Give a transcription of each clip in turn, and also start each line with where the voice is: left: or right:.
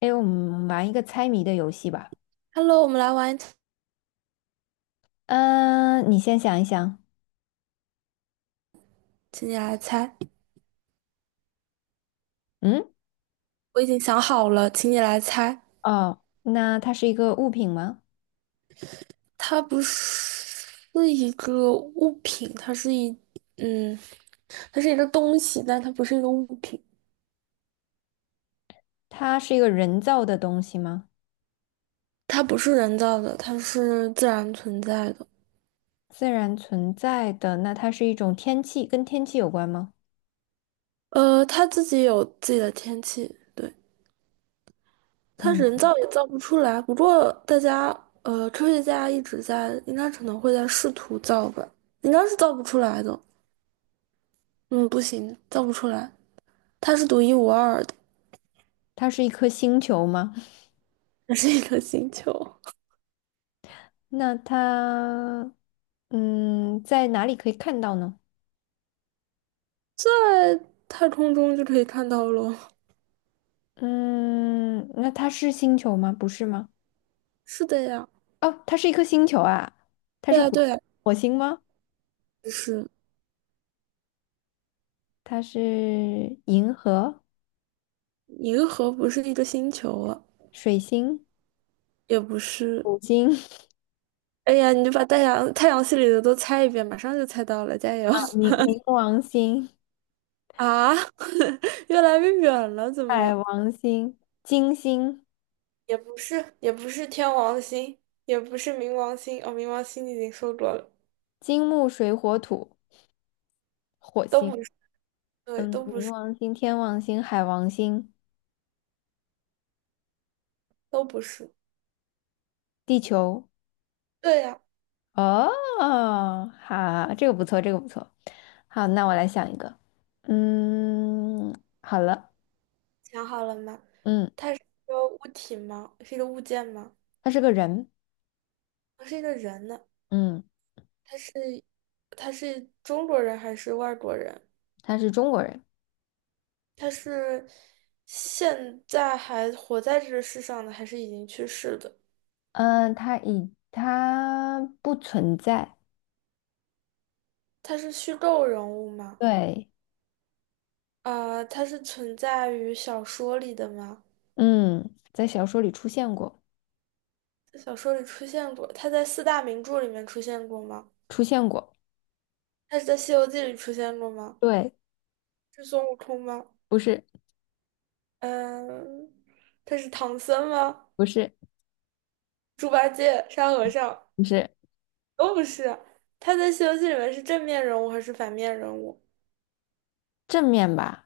left: 哎，我们玩一个猜谜的游戏吧。
right: Hello,我们来玩
left: 嗯，你先想一想。
right: 请你来猜。
left: 嗯，
right: 我已经想好了，请你来猜。
left: 哦，那它是一个物品吗？
right: 它不是一个物品，它是一，嗯，它是一个东西，但它不是一个物品。
left: 它是一个人造的东西吗？
right: 它不是人造的，它是自然存在的。
left: 自然存在的，那它是一种天气，跟天气有关吗？
right: 它自己有自己的天气，对，它人
left: 嗯，
right: 造也造不出来。不过大家，科学家一直在，应该可能会在试图造吧，应该是造不出来的。嗯，不行，造不出来，它是独一无二的。
left: 它是一颗星球吗？
right: 这是一个星球，
left: 那它，嗯，在哪里可以看到呢？
right: 在太空中就可以看到喽。
left: 嗯，那它是星球吗？不是吗？
right: 是的呀，
left: 哦，它是一颗星球啊，它
right: 对
left: 是
right: 呀，
left: 火
right: 对呀，
left: 火星吗？
right: 就是
left: 它是银河、
right: 银河不是一个星球了，
left: 水星。
right: 也不是。
left: 土星
right: 哎呀，你就把太阳系里的都猜一遍，马上就猜到了，加油！
left: 啊 冥王星、
right: 啊，越来越远了，怎
left: 海
right: 么？
left: 王星、金星、
right: 也不是，也不是天王星，也不是冥王星。哦，冥王星你已经说过了，
left: 金木水火土、火
right: 都不
left: 星，
right: 是，对，
left: 嗯，
right: 都不
left: 冥
right: 是，
left: 王星、天王星、海王星、
right: 都不是。
left: 地球。
right: 对呀，
left: 哦，好，这个不错，这个不错。好，那我来想一个。嗯，好了，
right: 想好了吗？
left: 嗯，
right: 它是一个物体吗？是一个物件吗？
left: 他是个人，
right: 他是一个人呢，
left: 嗯，
right: 他是他是中国人还是外国人？
left: 他是中国人，
right: 他是现在还活在这个世上的，还是已经去世的？
left: 嗯，他不存在，
right: 他是虚构人物吗？
left: 对，
right: 啊、他是存在于小说里的吗？
left: 嗯，在小说里出现过，
right: 在小说里出现过，他在四大名著里面出现过吗？
left: 出现过，
right: 他是在《西游记》里出现过吗？
left: 对。
right: 是孙悟空吗？
left: 不是，
right: 嗯、他是唐僧吗？
left: 不是，
right: 猪八戒、沙和尚。
left: 不是
right: 都不是，他在《西游记》里面是正面人物还是反面人物？
left: 正面吧？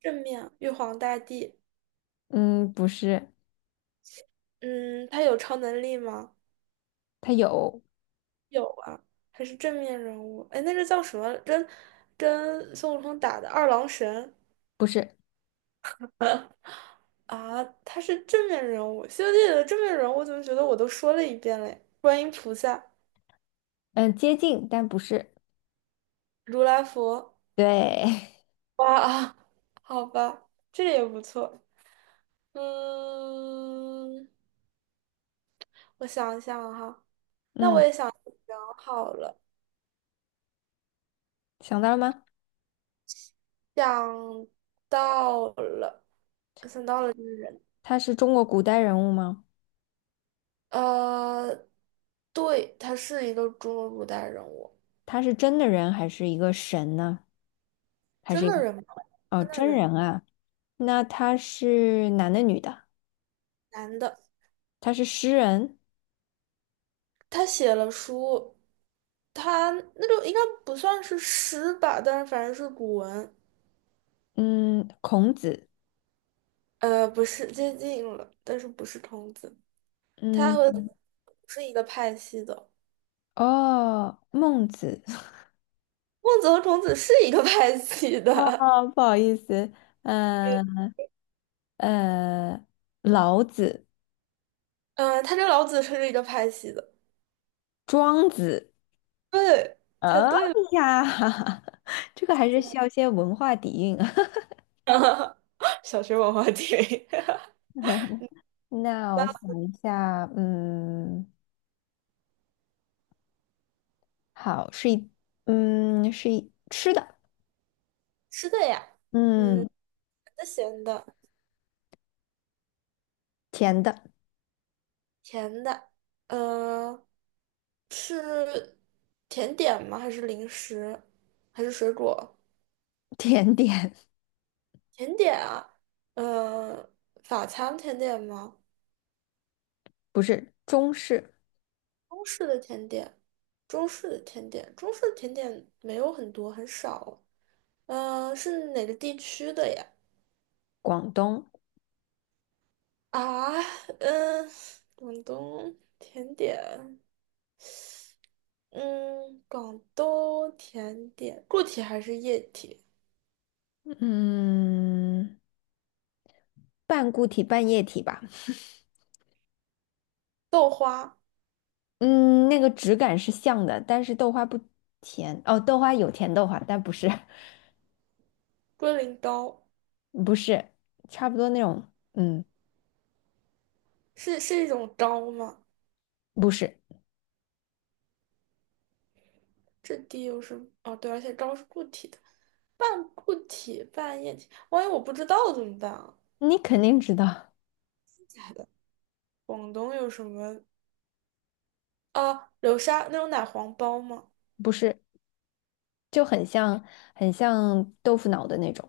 right: 正面，玉皇大帝。
left: 嗯，不是，
right: 嗯，他有超能力吗？
left: 它有，
right: 有啊，还是正面人物。哎，那个叫什么？跟孙悟空打的二郎神
left: 不是，
right: 啊，他是正面人物。《西游记》里的正面人物，我怎么觉得我都说了一遍嘞？观音菩萨、
left: 嗯，接近，但不是。
right: 如来佛。
left: 对，
right: 哇啊，好吧，这个也不错。嗯，我想一想哈，
left: 嗯，
right: 想好了。
left: 想到了吗？
right: 想到了，想到了这个人，
left: 他是中国古代人物吗？
right: 呃，对，他是一个中国古代人物，
left: 他是真的人还是一个神呢？还是
right: 真
left: 一
right: 的
left: 个
right: 人吗？
left: 哦，
right: 真的
left: 真
right: 人，
left: 人啊？那他是男的女的？
right: 男的，
left: 他是诗人，
right: 他写了书，他那就应该不算是诗吧，但是反正是古文，
left: 嗯，孔子，
right: 不是接近了，但是不是孔子，他和
left: 嗯，
right: 不是一个派系的，
left: 哦，孟子，
right: 孟子和孔子是一个派系的，
left: 哦，不好意思，嗯 呃，老子、
right: 他跟老子是一个派系的，
left: 庄子。
right: 对，猜
left: 哎
right: 对。了。
left: 呀，这个还是需要一些文化底蕴啊。
right: 小学文化题。
left: 那我想
right: 那
left: 一下，嗯，好，是一，嗯，是一吃的，
right: 吃的呀，
left: 嗯，
right: 甜咸的、
left: 甜的，
right: 甜的，呃，是甜点吗？还是零食？还是水果？
left: 甜点，
right: 甜点啊，呃，法餐甜点吗？
left: 不是中式，
right: 中式的甜点，中式的甜点，中式的甜点没有很多，很少。是哪个地区的呀？
left: 广东，
right: 啊，嗯、广东甜点，嗯，广东甜点，固体还是液体？
left: 嗯，半固体半液体吧，
right: 豆花、
left: 嗯，那个质感是像的，但是豆花不甜，哦，豆花有甜豆花，但不是，
right: 龟苓膏，
left: 不是，差不多那种，嗯，
right: 是一种膏吗？
left: 不是，
right: 质地又是哦，对，而且膏是固体的，半固体半液体，万一我不知道怎么办啊？
left: 你肯定知道，
right: 假的，广东有什么啊？流沙那种奶黄包吗？
left: 不是。就很像很像豆腐脑的那种，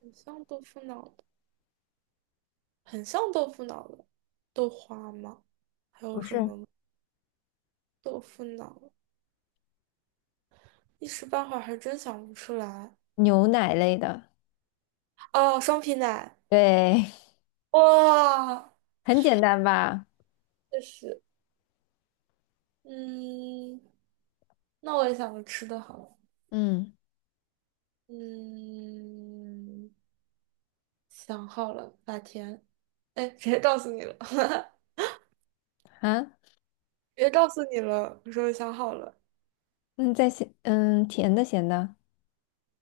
right: 很像豆腐脑的，很像豆腐脑的，豆花吗？还有
left: 不
right: 什
left: 是，
right: 么吗豆腐脑？一时半会儿还真想不出来。
left: 牛奶类的，
right: 哦，双皮奶。
left: 对，
right: 哇，
left: 很简单吧？
right: 确实，嗯，那我也想个吃的好了，
left: 嗯
right: 嗯，想好了，法甜，哎，直接告诉你了，
left: 啊，
right: 直接告诉你了，我说想好了，
left: 嗯，在咸，嗯，甜的咸的，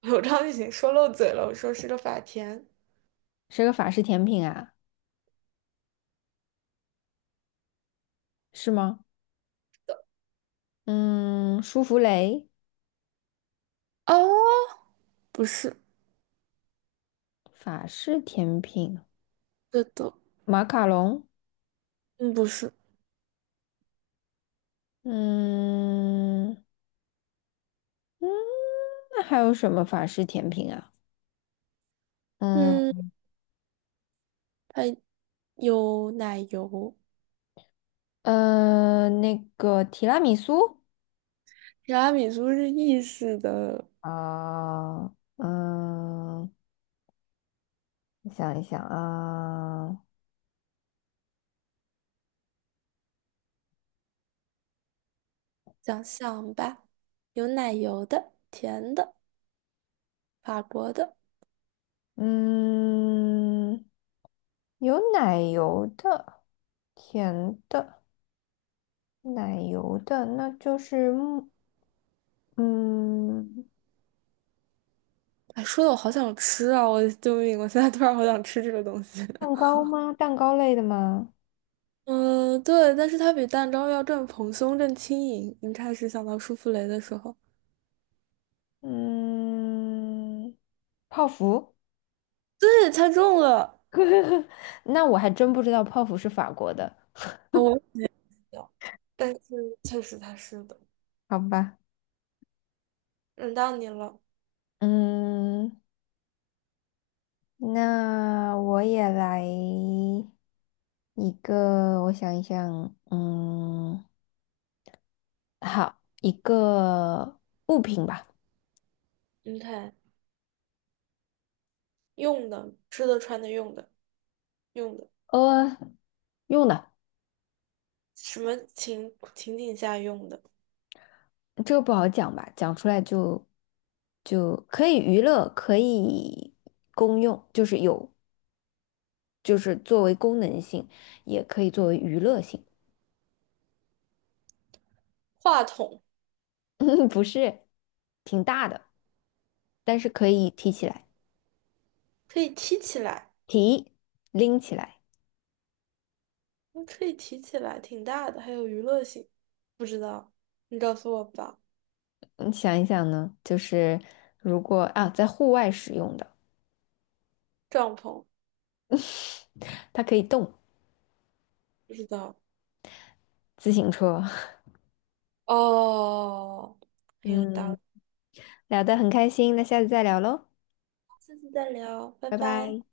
right: 我刚刚已经说漏嘴了，我说是个法甜，
left: 是个法式甜品啊，是吗？嗯，舒芙蕾，
right: 哦，不是，
left: 法式甜品，
right: 这都，
left: 马卡龙，
right: 嗯，不是，
left: 嗯嗯，那还有什么法式甜品啊？
right: 嗯，
left: 嗯
right: 还有奶油，
left: 嗯，那个提拉米苏。
right: 提拉米苏是意式的
left: 啊、嗯，我想一想啊、
right: 想项吧，有奶油的，甜的，法国的。
left: 嗯，有奶油的，甜的，奶油的，那就是木嗯，
right: 哎，说的我好想吃啊！我救命！我现在突然好想吃这个东西。
left: 蛋 糕吗？蛋糕类的吗？
right: 嗯，对，但是它比蛋糕要更蓬松、更轻盈。你开始想到舒芙蕾的时候，
left: 嗯，泡芙。
right: 对，猜中了。
left: 那我还真不知道泡芙是法国的，
right: 啊我也有，但是确实它是的。
left: 好吧。
right: 轮到你了，
left: 嗯，那我也来一个，我想一想，嗯。好，一个物品吧，
right: 你看，用的、吃的、穿的、用的、用的，
left: 呃，用的，
right: 什么情景下用的？
left: 这个不好讲吧，讲出来就可以娱乐，可以公用，就是有，就是作为功能性，也可以作为娱乐性，
right: 话筒
left: 不是挺大的，但是可以提起来，
right: 可以提起来，
left: 提，拎起来。
right: 嗯可以提起来，挺大的，还有娱乐性。不知道，你告诉我吧。
left: 你想一想呢，就是如果啊，在户外使用的，
right: 帐篷，
left: 它可以动，
right: 不知道。
left: 自行车。
right: 哦，很有道
left: 嗯，
right: 理，
left: 聊得很开心，那下次再聊喽。
right: 下次再聊，拜
left: 拜
right: 拜。
left: 拜。